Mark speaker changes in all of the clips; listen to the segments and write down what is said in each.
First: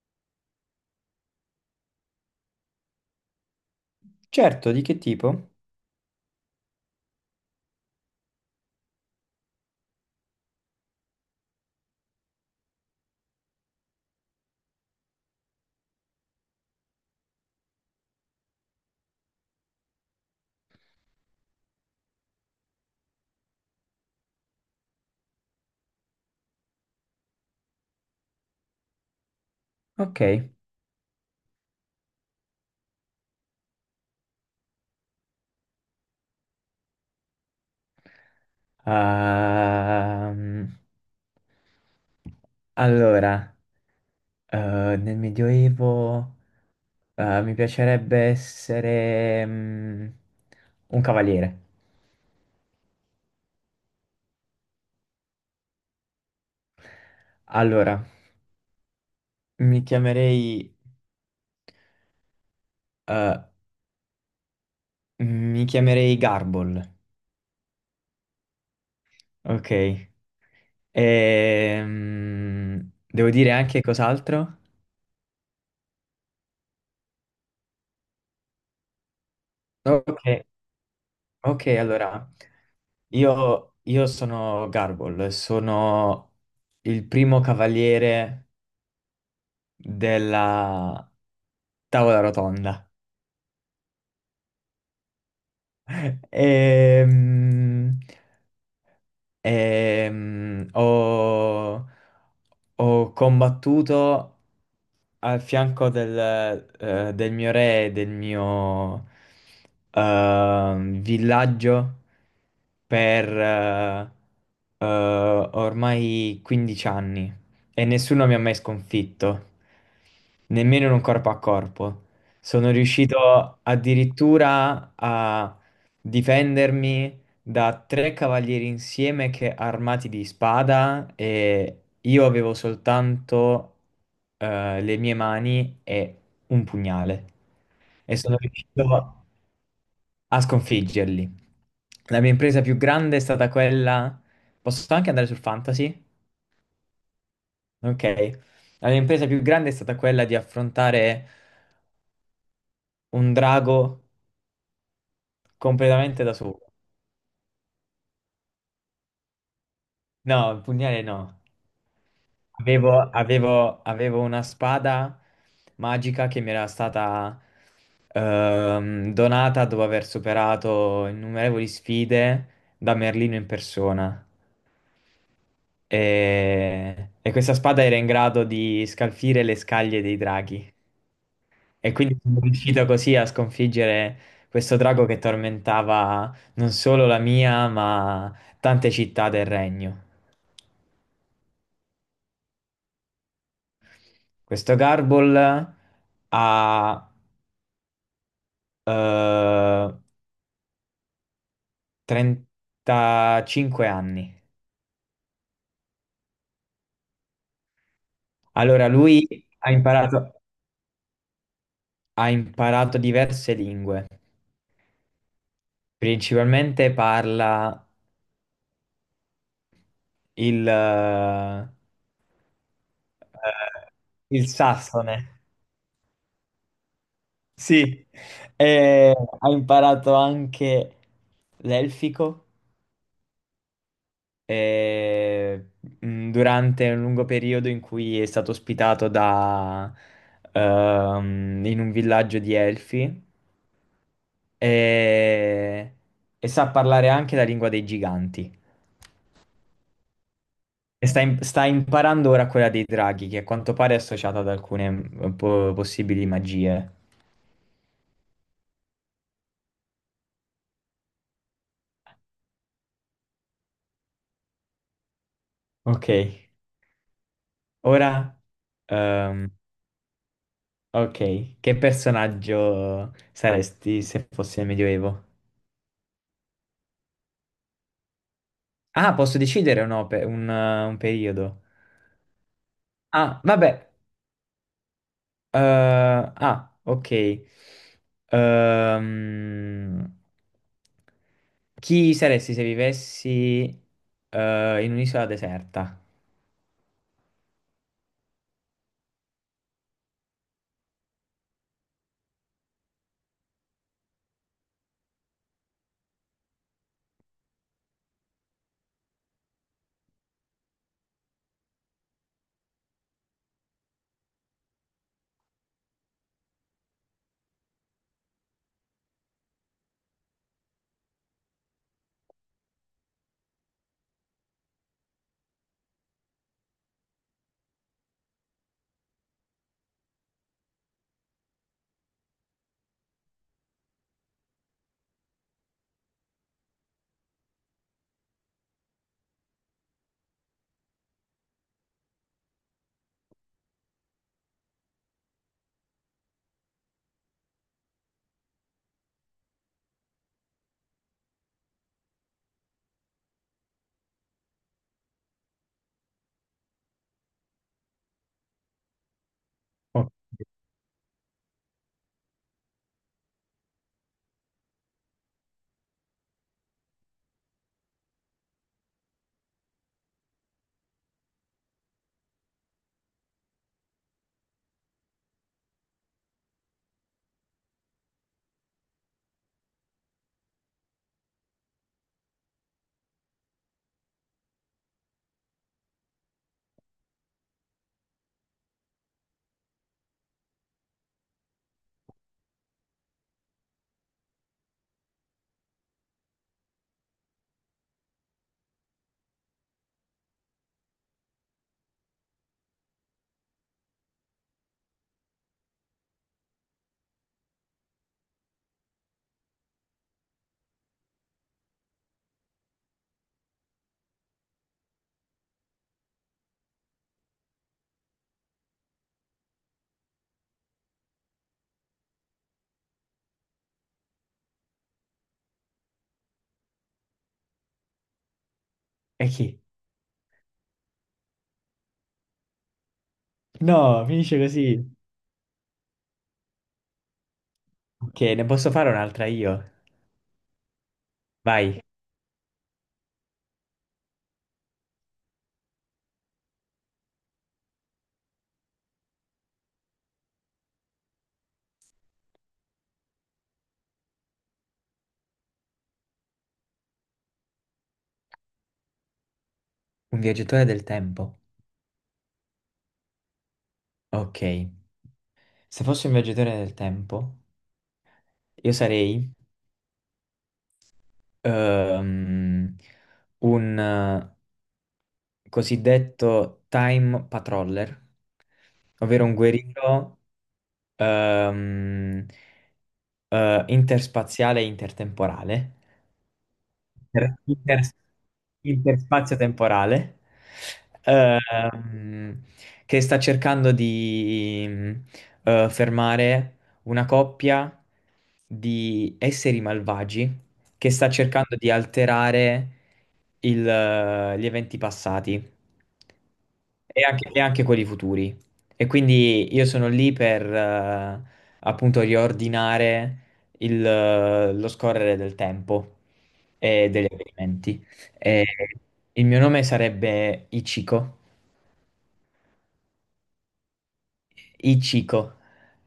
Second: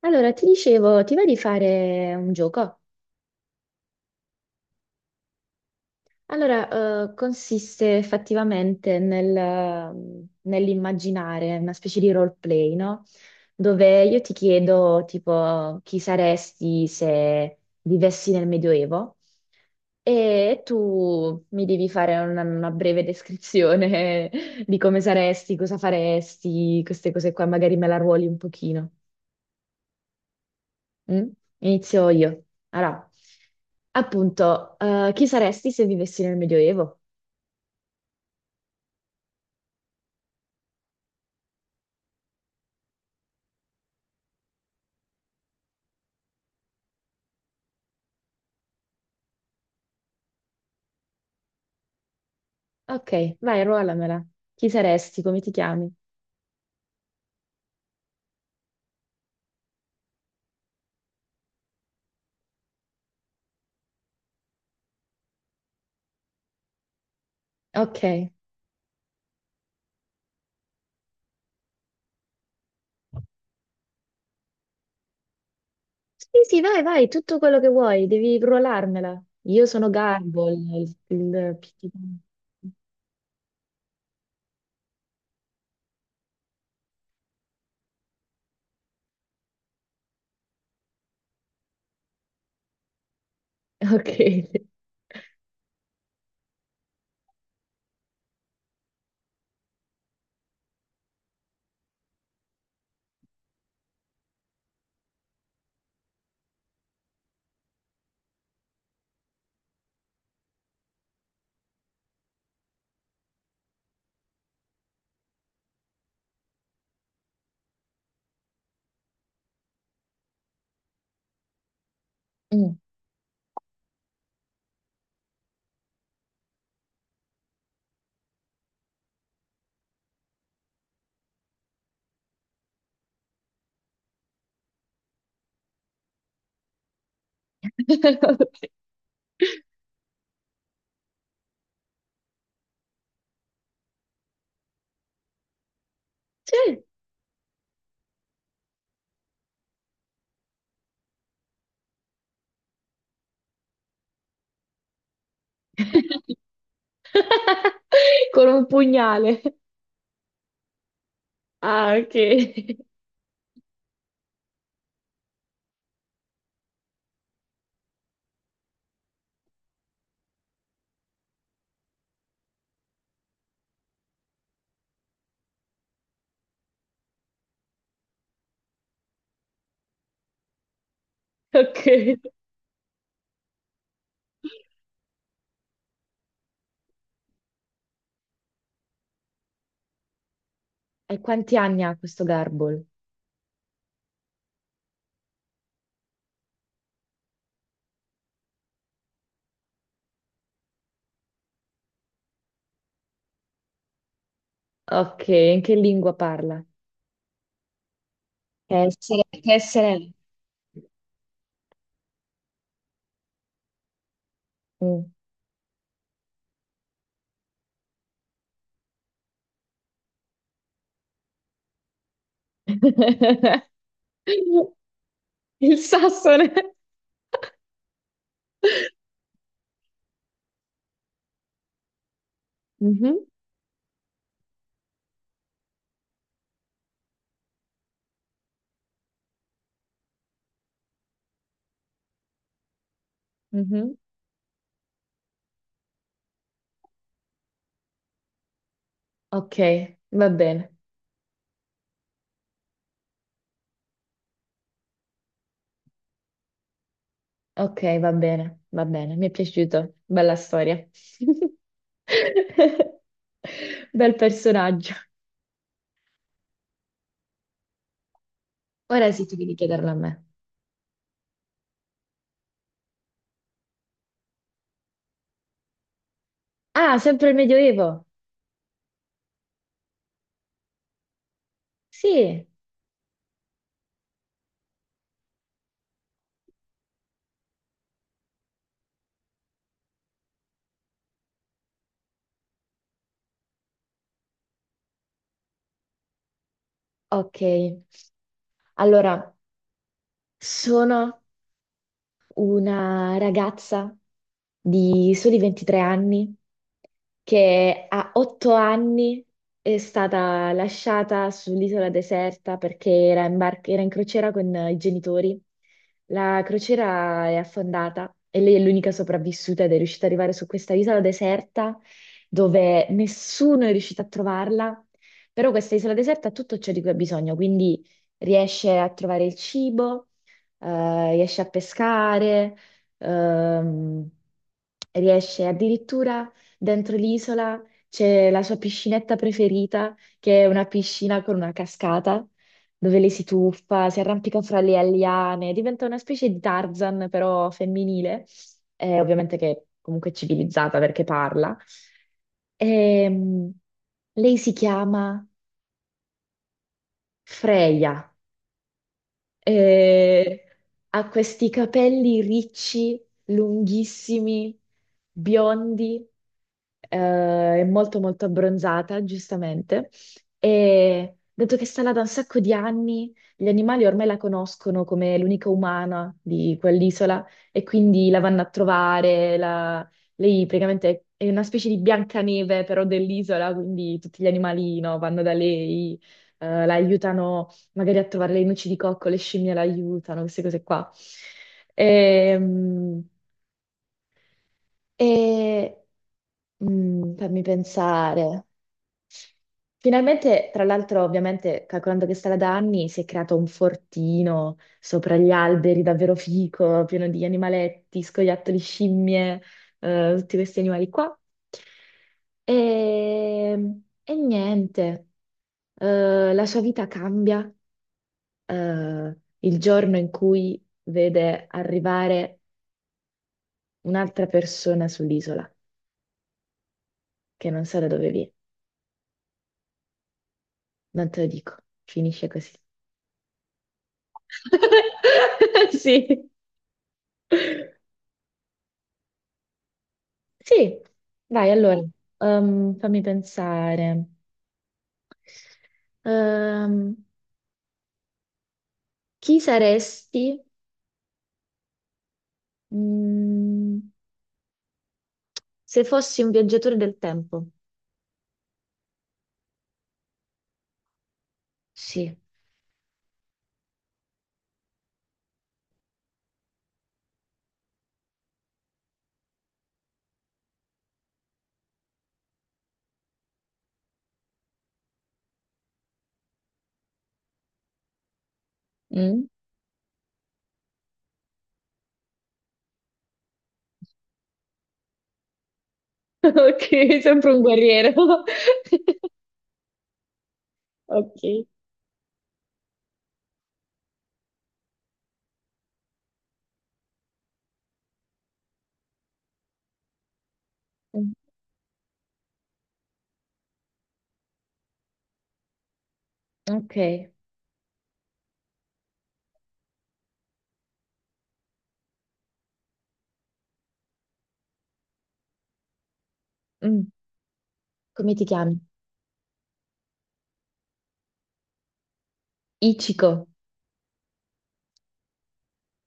Speaker 1: Allora, ti dicevo, ti va di fare un gioco?
Speaker 2: Certo, di che tipo?
Speaker 1: Allora, consiste effettivamente nell'immaginare una specie di roleplay, no? Dove io ti chiedo, tipo, chi saresti se vivessi nel Medioevo e tu mi devi fare una breve descrizione di come saresti, cosa faresti, queste cose qua, magari me la ruoli un pochino.
Speaker 2: Ok.
Speaker 1: Mm? Inizio io. Allora, appunto, chi saresti se vivessi nel Medioevo?
Speaker 2: Ehm, allora, nel Medioevo, mi piacerebbe essere, un cavaliere.
Speaker 1: Ok, vai, ruolamela. Chi saresti? Come ti chiami?
Speaker 2: Allora, mi chiamerei, eh, mi chiamerei Garbol.
Speaker 1: Ok.
Speaker 2: Ok. Devo dire anche cos'altro?
Speaker 1: Sì, sì, vai, vai, tutto quello che vuoi, devi ruolarmela. Io sono
Speaker 2: Ok,
Speaker 1: Garbo, il-
Speaker 2: ok, allora. Io sono Garble, sono il primo cavaliere della tavola rotonda.
Speaker 1: Ok.
Speaker 2: Ehm, ehm, ho, ho combattuto al fianco del mio re, e del mio villaggio per eh, ormai 15 anni e nessuno mi ha mai sconfitto nemmeno in un corpo a corpo. Sono
Speaker 1: Mm.
Speaker 2: riuscito addirittura a difendermi da tre cavalieri insieme che armati di spada e io avevo soltanto le mie mani e un pugnale e sono
Speaker 1: Ok.
Speaker 2: riuscito a sconfiggerli. La mia impresa più grande è stata quella... Posso anche andare sul fantasy?
Speaker 1: Sì.
Speaker 2: Ok. La mia impresa più grande è stata quella di affrontare un drago completamente da solo.
Speaker 1: Con un pugnale.
Speaker 2: No, il pugnale no.
Speaker 1: Ah, ok.
Speaker 2: Avevo una spada magica che mi era stata donata dopo aver superato innumerevoli sfide da Merlino in persona. E questa spada era in grado di scalfire le scaglie dei draghi.
Speaker 1: Ok.
Speaker 2: E quindi
Speaker 1: E
Speaker 2: sono riuscito così a sconfiggere questo drago che tormentava non solo la mia, ma tante città del regno.
Speaker 1: quanti anni ha questo Garbo?
Speaker 2: Questo Garble ha eh, 35 anni.
Speaker 1: Ok, in che lingua parla? Che
Speaker 2: Allora,
Speaker 1: essere,
Speaker 2: lui
Speaker 1: che
Speaker 2: ha
Speaker 1: essere-
Speaker 2: imparato, ha imparato diverse lingue.
Speaker 1: Mm.
Speaker 2: Principalmente parla il, eh, il sassone.
Speaker 1: Il sassone.
Speaker 2: Sì, e ha imparato anche l'elfico
Speaker 1: Mhm,
Speaker 2: eh, durante un lungo periodo in cui è stato ospitato in un villaggio di elfi
Speaker 1: mhm.
Speaker 2: e, e sa parlare anche la lingua dei giganti.
Speaker 1: Ok, va bene.
Speaker 2: E sta imparando ora quella dei draghi, che a quanto pare è associata ad alcune possibili magie.
Speaker 1: Ok, va bene, va bene. Mi è piaciuto. Bella storia. Bel personaggio.
Speaker 2: Ok, ora...
Speaker 1: Ora sì, tu
Speaker 2: ehm,
Speaker 1: devi chiederlo a me.
Speaker 2: ok, che personaggio saresti se fossi nel Medioevo?
Speaker 1: Ah, sempre il Medioevo.
Speaker 2: Ah, posso decidere o no per un periodo?
Speaker 1: Sì,
Speaker 2: Ah, vabbè. eh, ok. Ehm, chi saresti se vivessi in un'isola deserta?
Speaker 1: ok. Allora, sono una ragazza di soli 23 anni che a 8 anni è stata lasciata sull'isola deserta perché era in crociera con i genitori. La crociera è affondata e lei è l'unica sopravvissuta ed è riuscita ad arrivare su questa isola deserta dove nessuno è riuscito a trovarla, però questa isola deserta ha tutto ciò di cui ha bisogno, quindi riesce a trovare il cibo, riesce a pescare, ehm, riesce addirittura dentro l'isola c'è la sua piscinetta preferita, che è una piscina con una cascata dove lei si tuffa, si arrampica fra le alliane, diventa una specie di Tarzan però femminile, ovviamente che è comunque civilizzata perché parla. Ehm, lei si chiama Freya.
Speaker 2: Oh,
Speaker 1: E ha questi capelli ricci, lunghissimi, biondi, è molto molto abbronzata, giustamente, e dato che sta là da un sacco di anni, gli animali ormai la conoscono come l'unica umana di quell'isola e quindi la vanno a trovare, lei praticamente è una specie di Biancaneve però dell'isola, quindi tutti gli animali, no, vanno da lei, la aiutano magari a trovare le noci di cocco, le scimmie la aiutano, queste cose qua. Ehm, E, Fammi pensare. Finalmente, tra l'altro, ovviamente, calcolando che sarà da anni, si è creato un fortino sopra gli alberi, davvero fico, pieno di animaletti, scoiattoli, scimmie, tutti questi animali qua. E, e niente, la sua vita cambia, il giorno in cui vede arrivare un'altra persona sull'isola, che non sa da dove viene,
Speaker 2: e chi?
Speaker 1: non te lo dico, finisce così.
Speaker 2: No, finisce così.
Speaker 1: Sì,
Speaker 2: Ok, ne posso fare un'altra io?
Speaker 1: sì, vai allora,
Speaker 2: Vai,
Speaker 1: fammi pensare. Ehm, chi saresti, mm, se fossi un viaggiatore del tempo?
Speaker 2: un viaggiatore del tempo.
Speaker 1: Sì.
Speaker 2: Ok, se fossi un viaggiatore del tempo, io sarei ehm, un, cosiddetto time patroller, ovvero
Speaker 1: Mm?
Speaker 2: un guerriero ehm, interspaziale e intertemporale
Speaker 1: Ok, sempre
Speaker 2: inter-
Speaker 1: un
Speaker 2: inter-
Speaker 1: guerriero.
Speaker 2: interspazio temporale,
Speaker 1: Ok.
Speaker 2: ehm, che sta cercando di fermare una coppia di esseri malvagi che sta
Speaker 1: Mm,
Speaker 2: cercando di alterare gli eventi passati
Speaker 1: ok.
Speaker 2: e anche quelli futuri. E quindi io sono lì per appunto riordinare lo scorrere del tempo e
Speaker 1: Mm,
Speaker 2: degli avvenimenti.
Speaker 1: Come ti
Speaker 2: E
Speaker 1: chiami?
Speaker 2: il mio nome sarebbe Ichiko,
Speaker 1: Ichiko.
Speaker 2: Ichiko,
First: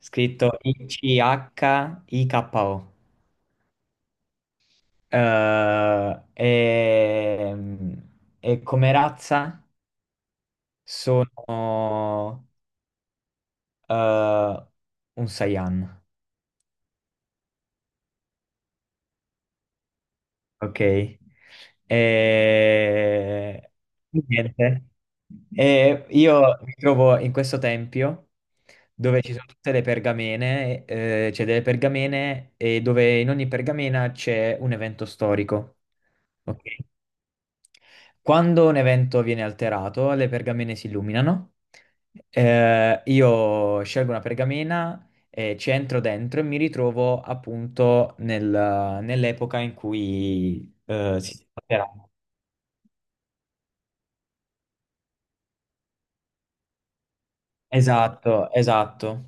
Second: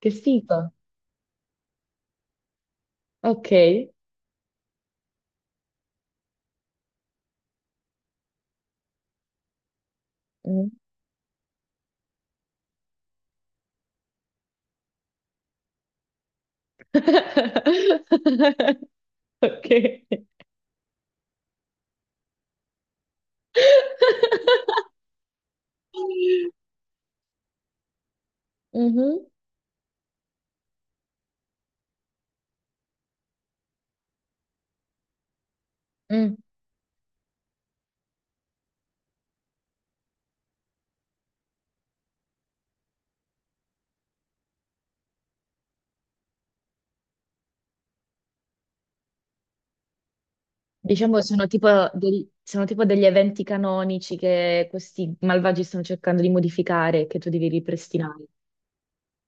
Speaker 1: Che
Speaker 2: scritto
Speaker 1: figo.
Speaker 2: I-C-H-I-K-O.
Speaker 1: Ok.
Speaker 2: Eh, e, e come razza
Speaker 1: Mm.
Speaker 2: sono eh, un Saiyan.
Speaker 1: Ok.
Speaker 2: Ok. E... Niente. E
Speaker 1: Mhm.
Speaker 2: io mi trovo in questo tempio dove ci sono tutte le pergamene, c'è delle pergamene e dove in ogni pergamena c'è un evento storico.
Speaker 1: Mm.
Speaker 2: Ok? Quando un evento viene alterato, le pergamene si illuminano. Io scelgo una pergamena, e ci entro dentro e mi ritrovo appunto nell'epoca in cui
Speaker 1: Diciamo che
Speaker 2: si
Speaker 1: sono
Speaker 2: sta
Speaker 1: tipo, sono tipo degli eventi canonici che questi malvagi stanno cercando di modificare e che tu devi ripristinare.
Speaker 2: esatto, esatto.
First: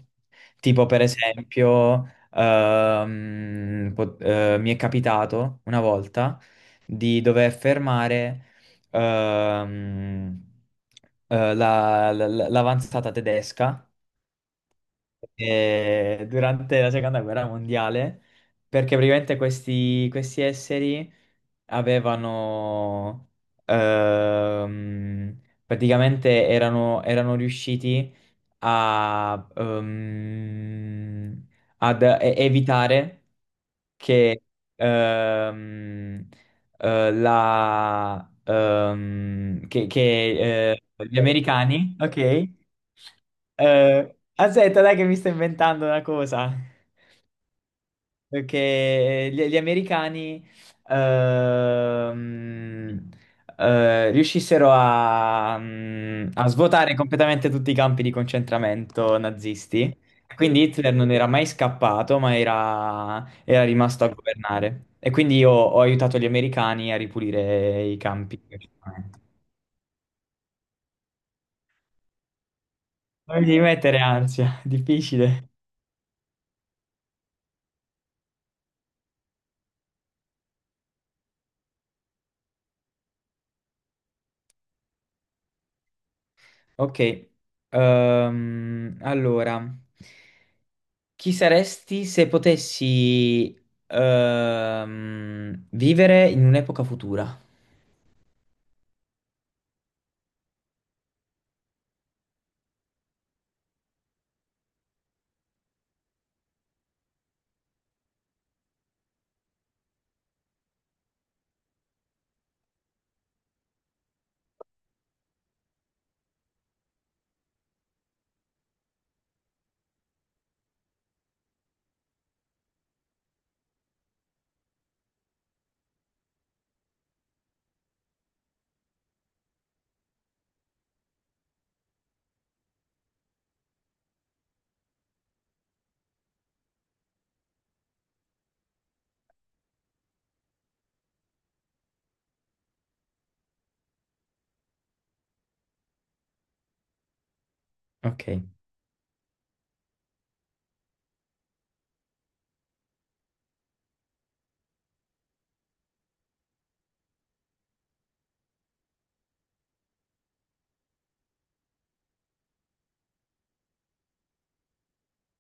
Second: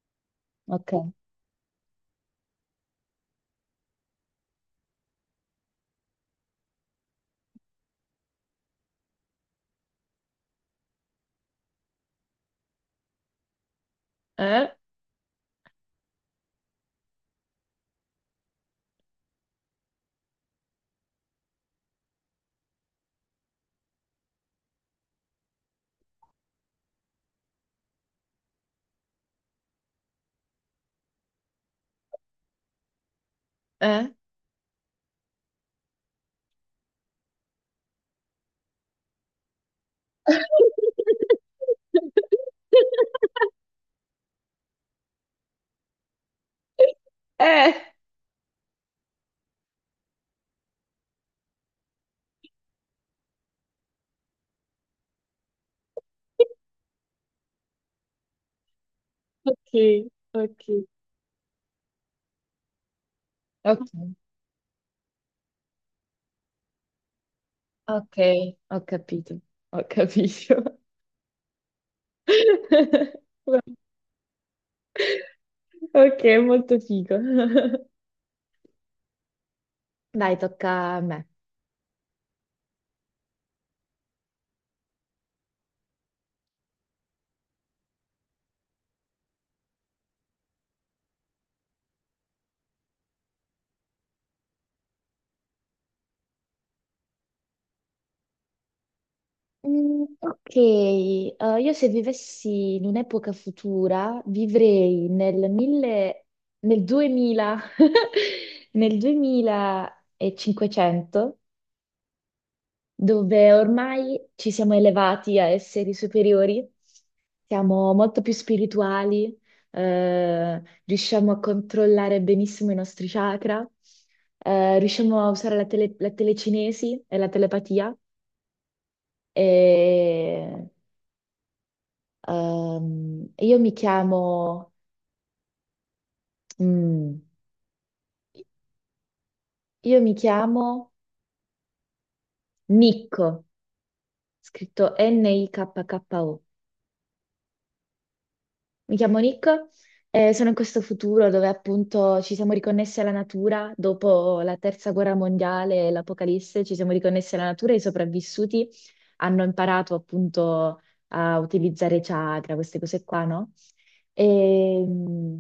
Speaker 2: Tipo per
Speaker 1: Ok.
Speaker 2: esempio, mi è capitato una volta di dover fermare ehm, l'avanzata tedesca
Speaker 1: Eh?
Speaker 2: durante la seconda guerra mondiale, perché praticamente questi esseri avevano praticamente erano riusciti a, ehm, evitare
Speaker 1: Eh?
Speaker 2: che ehm, eh, la, ehm, che, che, eh, gli americani, ok? Aspetta, dai che mi sto inventando una cosa.
Speaker 1: Eh.
Speaker 2: Perché gli americani ehm, riuscissero a, a svuotare completamente tutti i campi di concentramento
Speaker 1: Ok,
Speaker 2: nazisti. Quindi
Speaker 1: ok.
Speaker 2: Hitler non era mai scappato, ma era
Speaker 1: Ok.
Speaker 2: rimasto a governare. E quindi io ho aiutato gli americani a ripulire i
Speaker 1: Ok,
Speaker 2: campi di
Speaker 1: ho
Speaker 2: concentramento.
Speaker 1: capito, ho capito.
Speaker 2: Non devi mettere ansia, difficile.
Speaker 1: Ok, molto figo. Dai, tocca a me.
Speaker 2: Ok, allora. Chi saresti se potessi vivere in un'epoca futura?
Speaker 1: Mm, ok. Io, se vivessi in un'epoca futura, vivrei nel 2000, nel 2500, dove ormai ci siamo elevati a esseri superiori, siamo molto più spirituali, riusciamo a controllare benissimo i nostri chakra, riusciamo a usare la telecinesi e la telepatia. E Ehm, io mi chiamo, mm, io mi chiamo Nico, scritto Nikko.
Speaker 2: Ok,
Speaker 1: Mi chiamo Nick e sono in questo futuro dove appunto ci siamo riconnessi alla natura dopo la terza guerra mondiale e l'apocalisse, ci siamo riconnessi alla natura e i sopravvissuti hanno imparato appunto a utilizzare chakra, queste cose qua, no? E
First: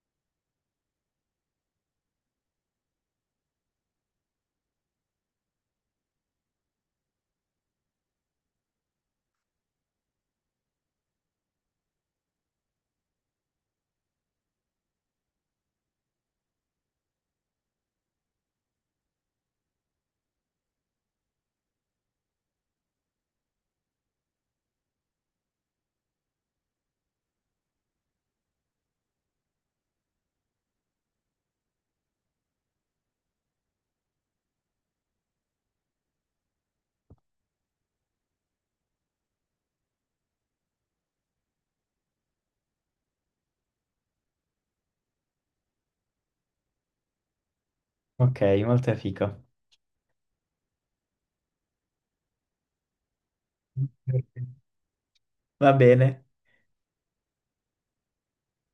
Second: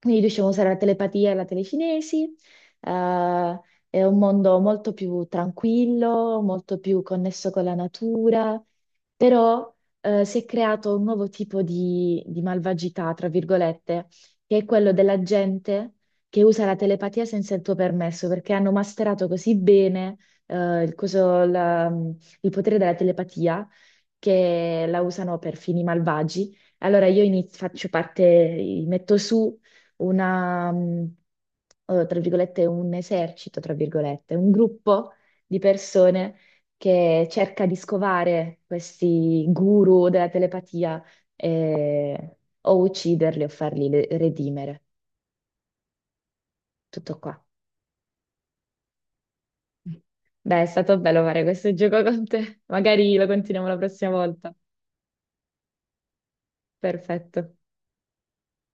Speaker 1: quindi riusciamo a usare la telepatia e la telecinesi. eh, è un mondo molto più tranquillo, molto più connesso con la natura, però si è creato un nuovo tipo di malvagità, tra virgolette, che è quello della gente che usa la telepatia senza il tuo permesso, perché hanno masterato così bene, eh, il, coso- la- il potere della telepatia, che la usano per fini malvagi. Allora io faccio parte, metto su una, mm, tra virgolette, un esercito, tra virgolette, un gruppo di persone che cerca di scovare questi guru della telepatia e- o ucciderli o farli redimere. Tutto qua.
Speaker 2: ok, molto fico.
Speaker 1: Beh, è stato bello fare questo gioco con te. Magari lo continuiamo la prossima volta.
Speaker 2: Va bene.
Speaker 1: Perfetto.